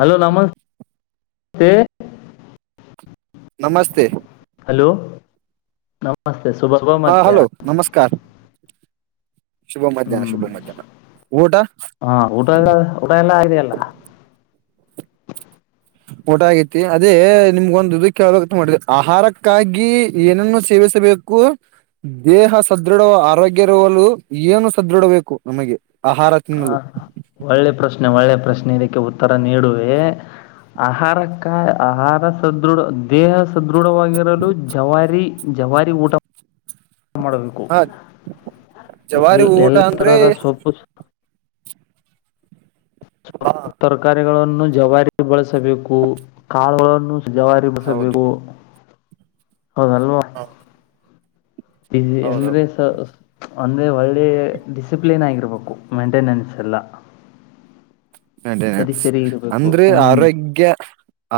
Hello ನಮಸ್ತೆ ನಮಸ್ತೆ hello ನಮಸ್ ಹಾ ಹಲೋ ನಮಸ್ಕಾರ ಶುಭ ಮಧ್ಯಾಹ್ನ ಹ್ಮ್ ಶುಭ ಮಧ್ಯಾಹ್ನ ಊಟ ಹಾ ಊಟ ಊಟ ಎಲ್ಲಾ ಆಗಿದೆ ಊಟ ಆಗೈತಿ ಅದೇ ನಿಮ್ಗೊಂದ ಇದು ಕೇಳಬೇಕಂತ ಮಾಡ ಆಹಾರಕ್ಕಾಗಿ ಏನೇನ್ನ ಸೇವಿಸ್ ಸಭೆಗೂ ದೇಹ ಸದೃಢವ ಆರೋಗ್ಯ ಇರುವಲು ಏನು ಸದೃಡ ಬೇಕು ನಮಗೆ ಆಹಾರ ಹ ತಿನ್ನಲು ಒಳ್ಳೆ ಪ್ರಶ್ನೆ ಒಳ್ಳೆ ಪ್ರಶ್ನೆ ಇದಕ್ಕೆ ಉತ್ತರ ನೀಡುವೆ ಆಹಾರ ಕಾಯ ಆಹಾರ ಸದೃಢ ದೇಹ ಸ ಸದೃಢವಾಗಿರಲು ಜವಾರಿ ಜವಾರಿ ಊಟ ಮಾಡಬೇಕು ಹ ಎ ಜವಾರಿ ಊಟ ಎಲ್ಲ ಅಂದ್ರೆ ತರದ ಸೊಪ್ಪು ಸ್ ಹ ತರಕಾರಿಗಳನ್ನು ಜವಾರಿ ಬಳಸಬೇಕು ಕಾಳುಗಳನ್ನು ಜವಾರಿ ಹೌದು ಬಳಸಬೇಕು ಹೌದಲ್ವಾ ಹ ಇದ್ದಿ ಅಂದ್ರೆ ಹೌದೌದು ಸರ ಒಂದೆ ಒಳ್ಳೆ ಡಿಸಿಪ್ಲಿನ್ ಆಗಿರ್ಬೇಕು ಮೇಂಟೆನೆನ್ಸ್ ಎಲ್ಲ ಸರಿ ಮೇಂಟೆನೆನ್ಸ್ ಸರಿ ಇರಬೇಕು ಅಂದ್ರೆ ಹ್ಞೂ ಆರೋಗ್ಯ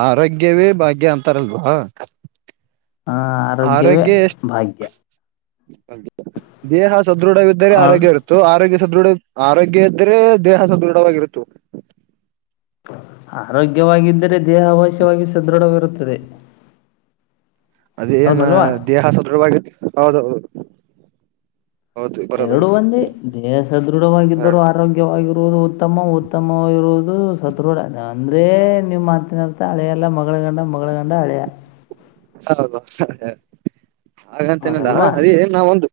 ಆರೋಗ್ಯವೇ ಭಾಗ್ಯ ಅಂತ ತರಲ್ವಾ ಆರೋಗ್ಯವೇ ಆರೋಗ್ಯ ಎಷ್ಟು ಭಾಗ್ಯ ದೇಹ ಸದೃಢವಿದ್ದರೆ ಆ ಆರೋಗ್ಯ ಇರುತ್ತೆ ಆರೋಗ್ಯ ಸದೃಢ ಆರೋಗ್ಯ ಇದ್ದ್ರೆ ದೇಹ ಸದೃಢವಾಗಿರುತ್ತು ಆರೋಗ್ಯವಾಗಿದ್ದರೆ ದೇಹ ಅವಾಶ್ಯವಾಗಿ ಸದೃಢವಿರುತ್ತದೆ ಅದ ಏನ್ ಹೌದಲ್ವಾ ದೇಹ ಸದೃವಾಗಿ ಹೌದೌದು ಹೌದು ಎರಡು ಬರೋಬರಿ ಒಂದೇ ದೇಹ ಸದೃಢವಾಗಿದ್ದರೂ ಎರಡು ಆರೋಗ್ಯವಾಗಿರುವುದು ಉತ್ತಮ ಉತ್ತಮವಾಗಿರುವುದು ಅದು ಸದೃಢ ಅಂದ್ರೆ ನಿಮ್ಮ ಮಾತಿನ ಅರ್ಥ ಅಳಿಯ ಅಲ್ಲ ಮಗಳ ಗಂಡ ಮಗಳ ಗಂಡ ಅಳಿಯ ಹೌ ಹಾಗಂತನಲ್ಲ ಹೌದಲ್ವಾ ಅದೇ ನಾವ ಒಂದು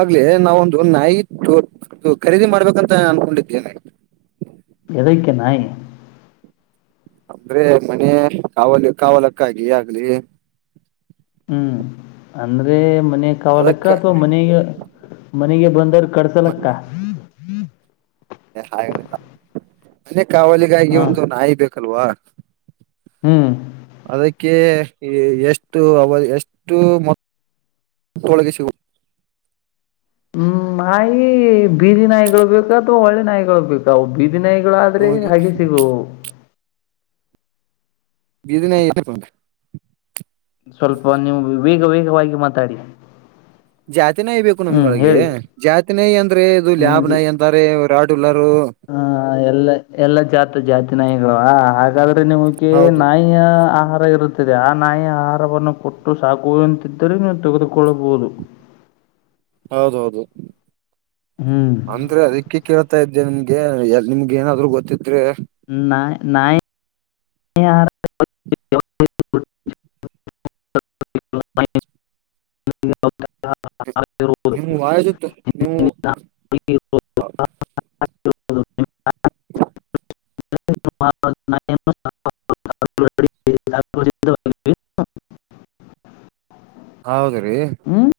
ಆಗ್ಲೇ ನಾವೊಂದು ನಾಯಿ ತ ಖರೀದಿ ಮಾಡ್ಬೇಕಂತ ಅನ್ಕೊಂಡಿದ್ದೇನೆ ಎದಕ್ಕೆ ನಾಯಿ ಅಂದ್ರೆ ಮನೆ ಕಾವಲು ಕಾವಾಲಕ್ಕಾಗಿ ಆಗ್ಲಿ ಹ್ಮ್ ಅಂದ್ರೆ ಮನೆ ಕಾವಾಲಕ್ಕ ಅದಕ್ಕ ಅಥವಾ ಮನೆಗೆ ಮನೆಗೆ ಬಂದರ್ ಕಡ್ಸಲಕ್ಕ ಕ ಹಾಗಲಿಲ್ಲ ಅದೇ ಕಾವಲಿಗಾಗಿ ಹಾ ಒಂದು ನಾಯಿ ಬೇಕಲ್ವಾ ಹ್ಮ್ ಕೆ ಎಷ್ಟು ಅವ ಎಷ್ಟು ಮ ಒಳಗೆ ಶಿವ್ ಹ್ಮ್ ನಾಯಿ ಬೀದಿ ನಾಯಿಗಳು ಬೇಕು ಅಥವಾ ಒಳ್ಳೆ ನಾಯಿಗಳು ಬೇಕವು ಬೀ ಬೀದಿ ನಾಯಿಗಳು ಆದ್ರೆ ನಮಗೆ ಹಾಗೆ ಸಿಗುವು ಬೀದಿ ನಾಯಿ ಏರ ಸ್ವಲ್ಪ ನೀವು ವೇಗ ವೇಗವಾಗಿ ಮಾತಾಡಿ ಜಾತಿ ನಾಯಿ ಬೇಕು ಹ್ಮ್ ನಮ್ಗಳಗೆ ಹೇಳಿ ಜಾತಿ ನಿ ಅಂದ್ರೆ ಇದು ಲಾಬ್ ನ ಅಂತಾರೆಾಡು ಹಾ ಎಲ್ಲ ಎಲ್ಲಾ ಜಾತ ಜಾತಿ ನಾಯಿಗಳವ ಹಾಗ ಹಾಗಾದ್ರೆ ನಿಮಗೆ ಹೌದು ನಾಯಿಯ ಆಹಾರ ಇರುತ್ತೆ ಆ ನಾಯಿಯ ಆಹಾರವನ್ನು ಕೊಟ್ಟು ಸಾಕುವಂತಿದ್ದರೆ ನೀವು ತೆಗೆದುಕೊಳ್ಳಬಹುದು [inaudible] ಹೌದೌದು ಹ್ಮ್ ಅಂದ್ರೆ ಅದಕ್ಕೆ ಕೇಳ್ತಾ ಇದ್ದೆ ನಿಮ್ಗೆ ನಿಮಗ ಏನಾದ್ರು ಗೊತ್ತಿದ್ರೆ [inaudible] ನ್ ನಾಯಿ [inaudible] [unintelligible] -ನೀವು ವಾಯ ಜತ್ತು ನೀವು [inaudible] [unintelligible] [inaudible] [inaudible] [unintelligible] ಹೌದರ್ರೀ ಹ್ಮ್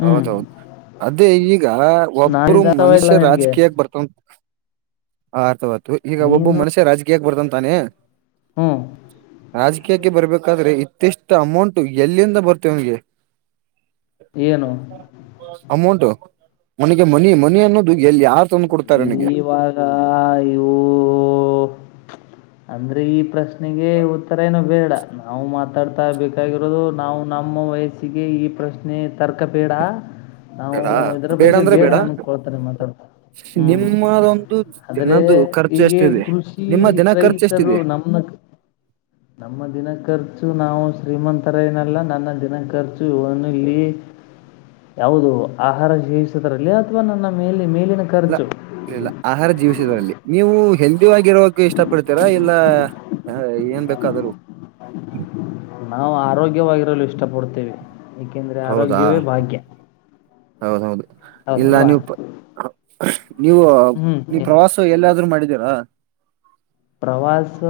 ಹ್ಮ್ ಹೌದೌದು ಅದೇ ಈಗ ಈಗ ಒಬ್ಬರು ನಾಳಿದ ಅಥವಾ ಇಲ್ಲ ಮನುಷ್ಯ ನಿನ್ಗೆ ರಾಜಕೀಯಾಗ ಬರ್ತನ ಆತ ಅವತು ಈಗ ಒಬ್ಬ ನೀನು ಮನುಷ್ಯ ರಾಜಕೀಯಕ್ಕೆ ಬರ್ತಾನ್ ತಾನೆ ಹ್ಮ್ [inaudible] ಆಜ ಕೆ ಕೆ ಬರ್ಬೇಕಾದ್ರೆ ಇತ್ತಿಷ್ಟು ಅಮೌಂಟು ಎಲ್ಲಿಂದ ಬರ್ತೇ ಇವನಿನಗೆ ಏನು ಅಮೌಂಟು ಮನಗೆ ಮನಿ ಮನಿ ಅನ್ನೋದು ಎಲ್ಲಿ ಯಾರು ತಂದು ಕೊಡ್ತಾರೆ ಅವನಿಗೆ ಈವಾಗಾ ಯುವು ಅಂದ್ರೆ ಈ ಪ್ರಶ್ನೆಗೆ ಉತ್ತರ ಏನು ಬೇಡ ನಾವು ಮಾತ ಮಾತಾಡ್ತಾ ಬೇಕಾಗಿರೋದು ನಾವು ನಮ್ಮ ವಯಸ್ಸಿಗೆ ಈ ಪ್ರಶ್ನೆ ತರ್ಕ ಬೇಡ ನಾವು ಬೇಡ ಇದ್ರ ಬಗ್ಗೆ ಬೇಡ ಅನ್ಕೊಳ್ತಾರೆ ಮಾತಾಡ್ತರೆ ಹು ನಿಮ್ಮದೊಂದು ಆದ್ರೆ ದಿನದ್ದು ಖರ್ಚು ಈಗೆ ಎಷ್ಟಿದೆ ಕೃಷಿ ನಿಮ್ಮ ದಿನ ಖರ್ಚು ರೈತರು ಎಷ್ಟಿದೆ ನಮಗ [unintelligible] ನಮ್ಮ ದಿನ ಕರ್ದು ಖರ್ಚು ನಾವು ಶ್ರೀಮಂತರೈನಲ್ಲ ನನ್ನ ದಿನ ಖರ್ಚು ಇವನು ಇಲ್ಲಿ ಯಾವುದು ಆಹಾರ ಜಿವಿಸುದ್ರಲ್ಲಿ ಅಥವಾ ನನ್ನ ಮೇಲೆ ಮೇಲಿನ ಇಲ್ಲ ಖರ್ಚು ಇಲ್ಲ ಆಹಾರ ಜೀವಸ ಇದರಲ್ಲಿ ನೀವು ಹೆಲ್ದಿ ಆಗರೋಕ ಇಷ್ಟಪಡ್ತೀರಾ ಇಲ್ಲ ಏನ್ ಬೇಕಾದರೂ [unintelligible] ನಾವು ಆರೋಗ್ಯವಾಗಿರಲು ಇಷ್ಟಪಡ್ತೇವಿ- ಯಾಕೆಂದ್ರೆ ಆರೋಗ್ಯವೇ ಭಾಗ್ಯ ಹೌದು ಹೌದು ಇಲ್ಲ ಹೌದಲ್ವಾ ನೀವು [inaudible] ನೀವು ನೀ ಹ್ಞೂ ಪ್ರವಾಸ ಎಲ್ಲಾದ್ರರು ಮಾಡಿದ್ದೀರಾ ಪ್ರವಾಸ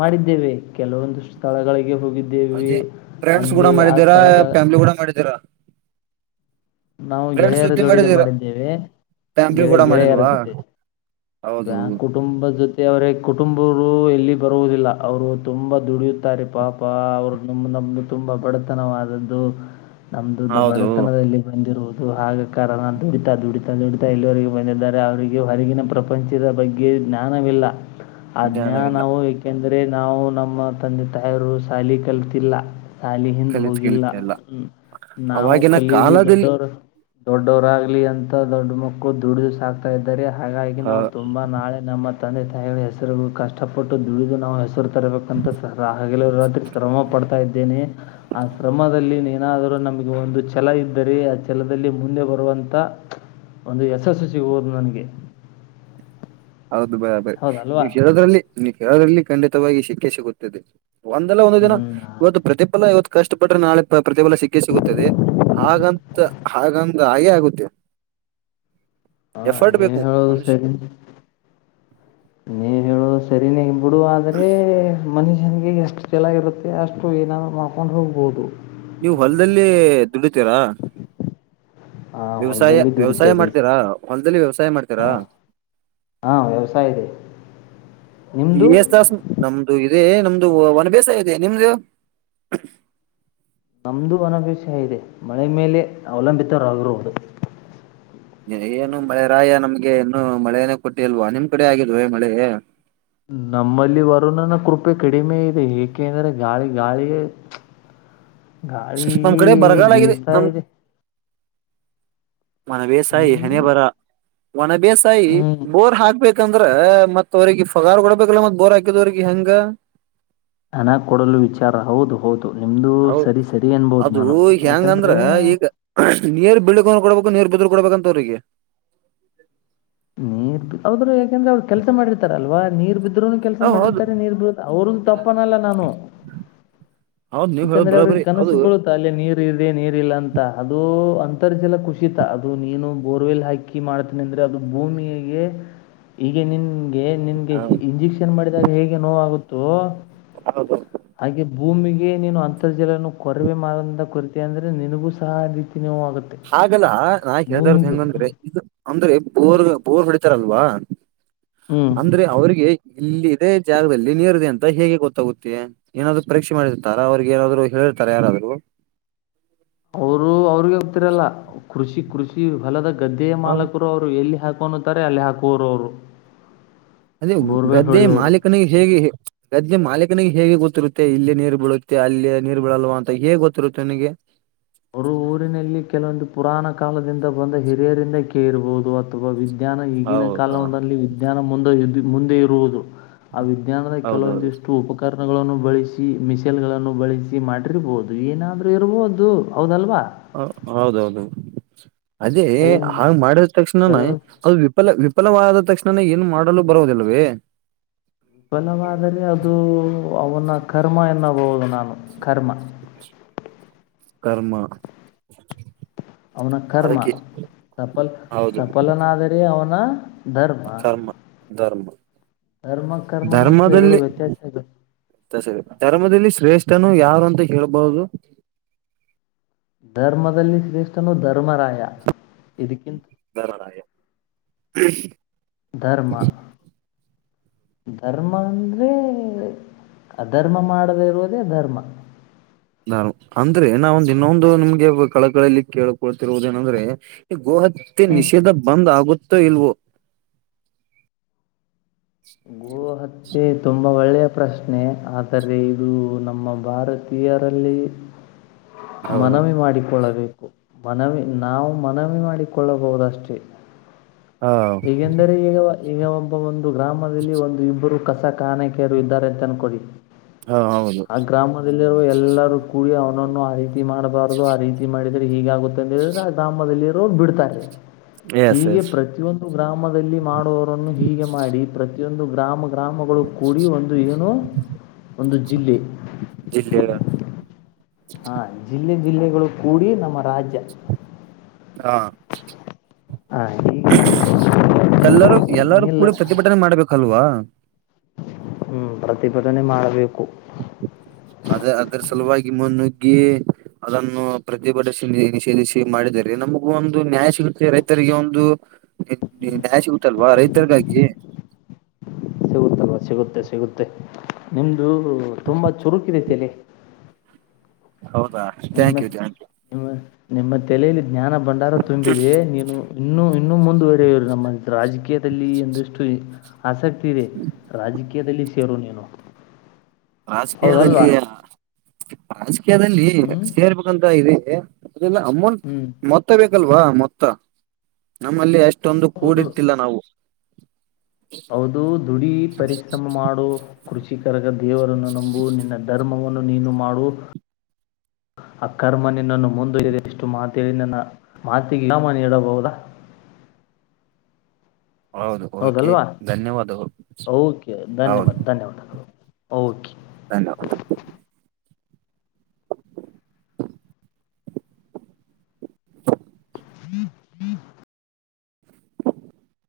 ಮಾಡಿದ್ದೇವೆ ಕೆಲವೊಂದಷ್ಟು ಸ್ಥಳಗಳಿಗೆ ಹೋಗಿದ್ದೇವೆ ಅದೇ ಫ್ರೆಂಡ್ಸ್ ಅಂದ್ರೆ ಕೂಡ ಆ ಮಾಡಿದ್ದೀರಾ ಸ್ಥಳದ ಫ್ಯಾಮಿಲಿ ಕೂಡ ಮಾಡಿದ್ದೀರಾ ನಾವು ಫ್ರೆಂಡ್ಸ್ ಗೆಳೆಯರ ಜೊತೆ ಜೋಡಗೆ ಮಾಡಿದ್ದೀರಾ ಮಾಡಿದ್ದೇವೆ ಫ್ಯಾಮಿಲಿ ಗೆಳ ಕೂಡ ಗೆಳೆಯರ ಮಾಡಿಲ್ವಾ ಜೊತೆ ಹೌದು ಕುಟುಂಬದ ಜೊತೆವರೇ ಕುಟುಂಬರು ಎಲ್ಲಿ ಬರುವುದಿಲ್ಲ ಅವರು ತುಂಬಾ ದುಡಿಯುತ್ತ ತ್ತಾರೆ ಪಾಪ ಅವರು ನ ನಮ್ಮು ನಮ್ದು ತುಂಬ ಬಡತನವಾದದ್ದು ನಮ್ದು ಹೌದು ಬಡತನದಲ್ಲಿ ಬಂದಿರುವುದು ಹಾಗ ಕಾರಣ ದುಡಿತಾ ದುಡಿತಾ ದುಡಿತಾ ಇಲ್ಲಿವಗೆ ಬಂದಿದ್ದಾರೆ ಅವರಿಗೆ ಹೊರಗಿನ ಪ್ರ ಪ್ರಪಂಚದ ಬಗ್ಗೆ ಜ್ಞಾನವಿಲ್ಲ ಆ ಜ್ಞಾನವಿಲ್ಲ ಜ್ಞಾನವು ಏಕೆಂದರೆ ಅದೇ ನಾವು ನಮ್ಮ ತಂದೆ ತಾಯಿರು ಸಾಲಿ ಕಲ್ತಿಲ್ಲ ಶಾಲಿ ಹಿಂದ ಕಲಿತ್ ಹೋಗಿಲ್ಲ ಕಲಿತ ಎಲ್ಲ ನಾವು ಅವಾಗಿನ ಕಲೀಲಿ ಕಾಲದಲ್ಲಿ ದೊಡ್ಡೋರು -ದೊಡ್ಡವರಾಗ್ಲಿ ಅಂತ ದೊಡ್ಡ ಮಕ್ಕಳು ದುಡಿದು ಸಾಕ್ತಾ ಇದ್ದಾರೆ ಹಾಗಾಗಿ ನಾವು ತುಂಬಾ ನಾಳೆ ನಮ್ಮ ತಂದೆ ತಾಯಿಗಳ ಹೆಸರು ಕಷ್ಟಪಟ್ಟು ದುಡಿದು ನಾವು ಹೆಸರು ತರಬೇಕಂತ ಸದಾ ಹಗಲು ರಾತ್ರಿ ಶ್ರಮ ಪಡ್ತಾ ಇದ್ದೇನೆ ಆ ಶ್ರಮದಲ್ಲಿ ಏನಾದರೂ ನಮಗೆ ಒಂದು ಛಲ ಇದ್ದರೆ ಅ ಛಲದಲ್ಲಿ ಮುಂದೆ ಬರುವಂತ ಒಂದು ಯಶಸ್ಸು ಸಿಗೋದು ನನಗೆ ಹೌದು [unintelligible] ಹೌದಲ್ವಾ ನೀ ಕೇಳೋದ್ರಲ್ಲಿ ಖಂಡಿತವಾಗಿ ಸಿಕ್ಕೆ ಸಿಗುತ್ತದೆ ಒಂದಲ್ಲ ಒಂದು ದಿನ ಇವತ್ತು ಹ್ಞೂ ಪ್ರತಿಫಲ ಇವತ್ತ ಕಷ್ಟ ಪಟ್ಟರ ನಾಳೆ ಪ್ರತಿಫಲ ಸಿಕ್ಕೇ ಸಿಗುತ್ತದೆ ಹಾಗಂತ ಹಾಗಂದ ಹಾಗೆ ಆಗುತ್ತೆ [inaudible] ಎಫರ್ಟ್ ಬೇಕು ಮನುಷ್ಯ ನೀವ ಹೇಳೋದ ಸರಿನೇ ಬಿಡು ಆದ್ರೆ ಮನುಷ್ಯನಿಗೆ ಎಷ್ಟು ಛಲ ಇರುತ್ತೆ ಅಷ್ಟು ಏನಾದ್ರು ಮಾಡ್ಕೊಂಡು ಹೋಗ್ಬೋದು ನೀವು್ ಹೊಲದಲ್ಲಿ ದುಡಿತೀರಾ ಹಾ ವ್ಯವಸಾಯ ಹೊಲದಲ್ಲಿ ವ್ಯವಸಾಯ ದುಡಿತೇವಿ ಮಾಡ್ತೀರಾ ಹೊಲ್ದಲ್ಲಿ ವ್ಯವಸಾಯ ಮಾಡ್ತೀರಾ ಹಾ ಹಾ ವ್ಯವಸಾಯ ಇದೆ ನಿಮ್ಮದು [unintelligible] ಇೇ ನಮ್ದು ಒನ ಬೇಸಯ ಇದೆ ನಿಮ್ದು ನಮ್ದ ಹೊಣ ಬೇಸಾಯ ಇದೆ ಮಳೆ ಮೇಲೆ ಅವಲಂಬಿತರಾಗಿರೋದು ಏನು ಮಳೆ ರಾಯ ನಮ್ಗೆ ಇನ್ನು ಮಳೆನೆೇ ಕೊಟ್ಟಿಲ್ವಾ ನಿಮ್ ಕಡೆ ಆಗಿಲ್ವೇ ಮಳೆ ನಮ್ಮಲ್ಲಿ ವರುಣನ ಕೃಪೆ ಕಡಿಮೆ ಇದೆ ಏಕೆಂದ್ರೆ ಗಾಳಿ ಗಾಳಿಯೇ ಗಾಳಿ ನಮ್ ಕಡೆ ಬರಗಾಲ ಆಗಿದೆ ನಮ್ ಬೀಸುತಿದೆ ಮನ ಬೇಸಾಯಿ ಹೆಣೆ ಹ್ಮ್ ಬರ ಒನ ಬೇಸಾಯಿ ಹ್ಮ್ ಬೋರ್ ಹಾಕ್ಬೇಕು ಯಾಕಂದ್ರ ಮತ್ ಅವ್ರರಿಗೆ ಫಗಾರ್ ಕೊಡ್ಬೇಕಲ್ಲ ಮತ್ ಬೋರ್ ಹಾಕಿದವರಿಗೆ ಹೆಂಗ ಹಣ ಕೊಡಲು ವಿಚಾರ ಹೌದು ಹೌದು ನಿಮ್ದು ಹೌ ಸರಿ ಸರಿ ಅನ್ಬೋದು ಅದು ನಾನು ಹೆ್ಯಾಂಗಂದ್ರ ಯಾಕಂದ್ರೆ ಈಗ ನೀರ್ ಬೆಳ್ಕೊಂಡ ಕೊಡ್ಬೇಕು ನೀರ್ [unintelligible] ಕೊಡ್ಬೇಕಂತ ಅವ್ರಿಗೆ ನೀರ್ರು ಯಾಕಂದ್ರೆ ಅವ್ರ ಕೆಲಸ ಮಾಡಿರ್ತಾರಲ್ವಾ ನೀರ್ ಇದ್ರೂನು ಕೆಲಸ ಹ ಹೌದು ಮಾಡಿರ್ತಾರೆ ನೀರ್ ಬಿರುತ್ತ ಅವ್ರನ್ ತಪ್ಪನಲ್ಲ ನಾನು ಹೌದ್ ನೀವ್ ಹೇಳ ಯಾಕಂದ್ರೆ ಅವ್ರಿಗೆ ಬರಾಬರಿ ಅದು ಕನಸು ಬೀಳುತ್ತಾ ಅಲ್ಲಿ ನೀರು ಇದೆ ನೀರ್ ಇಲ್ಲ ಅಂತ ಅದು ಅಂತರ್ಜಲ ಕುಸಿತ ಅದು ನೀನು ಬೋರ್ವೆಲ್ ಹಾಕಿ ಮಾಡ್ತನಿ ಅಂದ್ರೆ ಅದು ಭೂಮಿಯಿಗೆ ಹೀಗೆ ನಿನ್ಗೆ ನಿನ್ಗೆ ಇಂಜೆಕ್ಷನ್ ಮಾಡಿದಾಗ ಹೇಗೆ ನೋಗುತ್ತೆ. ತೋ ಹೌದು ಹೌದು ಭೂಮಿಗೆ ನೀನು ಅಂತರ್ಜಲನು ಕೊರವೆ ಮಾಡದಿಂದ ಕೊರತ ಅಂದ್ರರೆ ನಿನಗೂ ಸಹ ಅತಿ ಹಾಗಲ್ಲ ನಾ ಹೇಳ್ದಾರ್ದ ಭೂಮಿಗೂ ಹೆಂಗಂದ್ರೆ ಇದು ಅಂದ್ರೆ ಬೋರ್ ಬೋರ್ ಹೊಡಿತಾರಲ್ವಾ ಹ್ಮ್ ಅಂದ್ರೆ ಅವರಿಗೆ ಇಲ್ಲಿ ಅದೇ ಜಾಗದಲ್ಲಿ ನೀರಿದೆ ಅಂತ ಹೇಗೆ ಗೊತ್ತಾಗುತ್ತೆ ಏನಾದ್ರು ಪರೀಕ್ಷೆ ಮಾಡಿರ್ತಾರ ಅವಿಗೆ ಏನಾದ್ರು ಹೇಳೇರ್ತಾರೆ ಯಾರಾದ್ರರು ಹಲೋ [unintelligible] ಅವರು ಅವ್ರಿಗೆ ಹೋಗ್ತಿರಲ್ಲ ಕೃಷಿ ಕೃಷಿ ಹೊಲದ ಗದ್ದೆಯ ಹೌದ ಮಾಲಕರು ಅವ್ರು ಎಲ್ಲಿ ಹಾಕ ಅಲ್ಲಿ ಹಾಕುವೋರ ಅವರು ಅದೇ ಬೋರ್ವೆಲ್ ಗದ್ದೆ ಹೊಡೆಯೋರು ಮಾಲೀಕನಿಗೆ ಹೇಗೆ ಗದ್ದೆ ಮಾಲೀಕನಿಗೆ ಹೇಗೆ ಗೊತ್ತು ಗೊತ್ತಿರುತ್ತೆ ಇಲ್ಲಿೇ ನೀರ್ ಬೀಳುತ್ತೆ ಅಲ್ಲಿ ನೀರ್ ಬೀಳಲ್ವವಾ ಅಂತ ಹೇಗ್ ಗೊತ್ತಿರುತ್ತೆ ನನಗೆ ಅವರು ಊರಿನಲ್ಲಿ ಕೆಲವೊಂದು ಪುರಾಣ ಕಾಲದಿಂದ ಬಂದ ಹಿರಿಯರಿಂದ ಕೇ ಇರಬಹುದು ಅಥವಾ ವಿದ್ಯ ವಿಜ್ಞಾನ ಈಗಿನ ಹೌದಾ ಕಾಲದಲ್ಲಿ ವಿಜ್ಞಾನ ಮುಂದೆ ಮುಂದೆ ಇರುವುದು ಆ ವಿಜ್ಞಾನದ ಹೌದೌದು ಕೆಲವೊಂದಿಷ್ಟು ಉಪಕರಣ ಕರಣಗಳನ್ನು ಬಳಸಿ ಮಿಸೈಲ್ ಗಳನ್ನು ಬಳಸಿ ಮಾಡಿರ್ಬಹುದು ಏನಾದ್ರೂ ಇರಬಹುದು ಹೌದಲ್ವಾ ಹೌ ಹೌದ ಹೌದ ಚು ಅದೇ ಕೆಲವೊಂದು ಹಾಗ ಮಾಡಿದ ತಕ್ಷಣನ ಕೆಲವು ಅದು ವಿಫಲ ವಿ ವಿಫಲವಾದ ತಕ್ಷಣನ ಏನು ಮಾಡಲು ಬರವುದಿಲ್ಲವೇ ವಿಫಲವಾದರೆ ಅದುಉ ಅವನ ಕರ್ಮ ಎನ್ನಬೋಹುದು ನಾನು ಕರ್ಮ ರ್ಮ ಚಿವ್ ಚಿವ್ ಅವನ ಕರ್ಮ ಸಫಲ್ ಸಫಲನಾದರೆ ಅವನ ಧರ್ಮ ಪ್ಚ್ ಕರ್ಮ ಧರ್ಮ ಧರ್ಮ ಕರ್ಮ ಮತ್ತು ಎರಡು ವ್ಯತ್ಯಾಸ ಇದೆ. ಧರ್ಮದಲ್ಲಿತಸರಿ ಧರ್ಮದಲ್ಲಿ ಶ್ರೇಷ ಸ್ಟೇನು ಯಾರು ಅಂತ ಹೇಳಬಹುದು. ಧರ್ಮದಲ್ಲಿ ಶ್ರೇಷ್ಠನು ಧರ್ಮರಾಯ ಇದ ದರರಾಯ ಕ್ಕುಹು ಧರ್ಮ ಕ್ಕುಹು [inaudible] ಧರ್ಮ ಅಂದ್ರರೆ ಅಧರ್ಮ ಮಾಡದೆ ಇರೋದೇ ಧರ್ಮ. ನಾನು ಅಂದ್ರೆ ನಾವೊಂದು ಇನ್ನೊಂದು ನಿಮ್ಮಗೆ ಕಳಕಳಲ್ಲಿ ಕೇಳಳ್ಕೊಳ್ತಿರುವುದೇನಂದ್ರೆ ಈ ಗೋಹತ ತ್ಯ ಹ್ಞೂ ನಿಷೇಧ ಬಂದ್ ಆಗುತ್ತೋ ಇಲ್ವೋ ಗೋ ಹತ್ಯೆ ತ್ಯ ತುಂಬ ಒಳ್ಳೆಯ ಪ್ರಶ್ನೆ ಆದರೆ ಇದು ನಮ್ಮ ಭಾರತೀಯರಲ್ಲಿ ಟಡದ ಹೌದು ಮನವಿ ಮಾಡಿಕೊಳ್ಳಬೇ ಕು ಮನವಿ ನಾವು ಮನವಿ ಮಾಡಿಕೊಳ್ಳಬಹುದಷ್ಟೇ ಹಾ ಹಿಗೆಂದರೆ ಇವ ಈಗ ಈಗ ಒಬ್ಬ ಒಂದು ಗ್ರಾಮದಲ್ಲಿ ಒಂದು ಇಬ್ಬರು ಕಸ ಕಾಣೆ ಕೆಡವಿಇದ್ದಾರೆ ಅಂತ ಅನಕ್ಕೊಳ್ಳಿ ಪ್ಚ್ ಹ ಹೌದು ಆ ಗ್ರಾಮದಲ್ಲಿರುವ ಎಲ್ಲರೂ ಕೂಡಿ ಅವನನ್ನು ಆ ರೀತಿ ಮಾಡಬಾರ್ದದು ಆ ರೀತಿ ಮಾಡಿದ್ರೆ ಹೀಗೆ ಆಗುತ್ತೆ. ಇದ್ಲಾ ಗ್ರಾಮದಲ್ಲಿ. ಅವರು ಬಿಡ್ತಾರೆ ಎಸ್ ಹೀಗೆ ಎಸ್ ಪ್ರತಿಯೊಂದು ಗ್ರಾಮದಲ್ಲಿ ಮಾಡುವವರನ್ನು ಹೀಗೆ ಮಾಡಿ ಪ್ರತಿಯೊಂದು ಗ್ರಾಮ. ಗ್ರಾಮಗಳು ಕೂಡಿ ಒಂದು ಏನೋ ಒಂದು ಜಿಲ್ಲೆ ಜಿಲ್ಲೆ ಹ್ಹ್ಹ್ಹ್ಊ ಟಕ್ ಹ ಜಿಲ್ಲೆ ಜಿಲ್ಲೆಗಳು ಕೂಡಿ ನಮ್ಮ ರಾಜ್ಯ ಹಾ ಚಿವ್ ಚಿವ್ ಆ ಹೀಗೆ ಹು ಕ್ಕಾಕುಹೂ ಪ್ಚ್ಲ್ ಎಲ್ಲಾರೂ ಎಲ್ಲಾರೂ ನಿಲ್ಲ ಕೂಡ ಪ್ರತಿಭಟನೆ ಮಾಡ್ಬೇಕಲ್ವಾ ಹು ಪ್ರತಿಭಟನೆ ಮಾಡಬೇಕು. ಅದೆ ಅದ್ರ ಸಲುವಾಗಿ ಮುನ್ನುಗ್ಗಿ ಅದನ್ನು ಪ್ರತಿಭಟಿಸಿ ನಿಷೇಧಿಸಿ ಮಾಡಿದರೆ ನಮಗೂ ಒಂದು ನ್ಯಾಯ ಸಿಗುತ್ತೆ ರೈತರಿಗೆ ಒಂದು. ಹೆಕ್ ನಾ ನ್ಯಾಯ ಸಿಗುತ್ತಲ್ವಾ ರೈತರಿಗಾಗಿ [unintelligible] ಸಿಗುತ್ತೆ ಸಿಗುತ್ತೆ ನಿಮ್ದು ತುಂಬಾ ಚುರುಕಿದೆೈತಲ್ಲಿ. ಹೌದಾ ಥ್ಯಾಂಕ್ ಯು ಜಯಂತ. ನಿಮ್ಮ ನಿಮ್ಮ ತಲೆಯಲ್ಲಿ ಜ್ಞಾನ ಭಂಡಾರ ತುಂಬಿದೆ ನೀನು ಇನ್ನು ಇನ್ನು ಮುಂದುವರೆಯ ಇವರು ನಮ್ಮ ರಾಜಕೀಯ ದಲ್ಲಿ ಎಂದಷ್ಟು ಆಸಕ್ತಿ ಇದೆ ರಾಜಕೀಯದಲ್ಲಿ ಸೇರು ನೀನು ಹೌದಲ್ವಾ ರಾಜಕೀಯದಲ್ಲಿಯಾ ರಾಜಕೀಯದಲ್ಲಿ ಹ್ಞೂ ಸೇರ್ಬೇಕಂತ ಇದಿನಿ. ಅದೆಲ್ಲ ಅಮೌಂಟ್ ಹ್ಞೂ ಮೊತ್ತ ಬೇಕಲ್ವಾ ಮೊತ್ತ ನಮ್ಮಲ್ಲಿ ಅಷ್ಟ. ಅಷ್ಟೊಂದು ಕೂಡಿಟ್ಟಿಲ್ಲ ನಾವು. ಹೌದುದು ದುಡಿ ಪರಿಶ್ರಮ ಮಾಡು ಕೃಷ ಕರಗ ದೇವರನ್ನು ನಂಬು ನಿನ್ನ ಧರ್ಮವನ್ನು. ನಿನ್ನು ನೀನು ಮಾಡುವ ಹಕ್ಗ್ ಆ ಕರ್ಮ ನಿನ್ನನ್ನು ಮುಂದವಲಿಲಿ ಇಷ್ಟು ಮಾತೇಳಿ ನನ್ನ ಮಾತಿಗೆ ನಿರ್ನಾಮ ನೀಡಬಹುದಾ. [unintelligible] ಹೌದು ಓಕೆ ಹೌದಲ್ವಾ ಧನ್ಯವಾದಗಳು ಓಕೆ ಹೌದು ಧನ್ಯವಾದ ಧನ್ಯವಾದಗಳು ಓಕೆ. ಧನ್ಯವಾದ ಹ ಹ.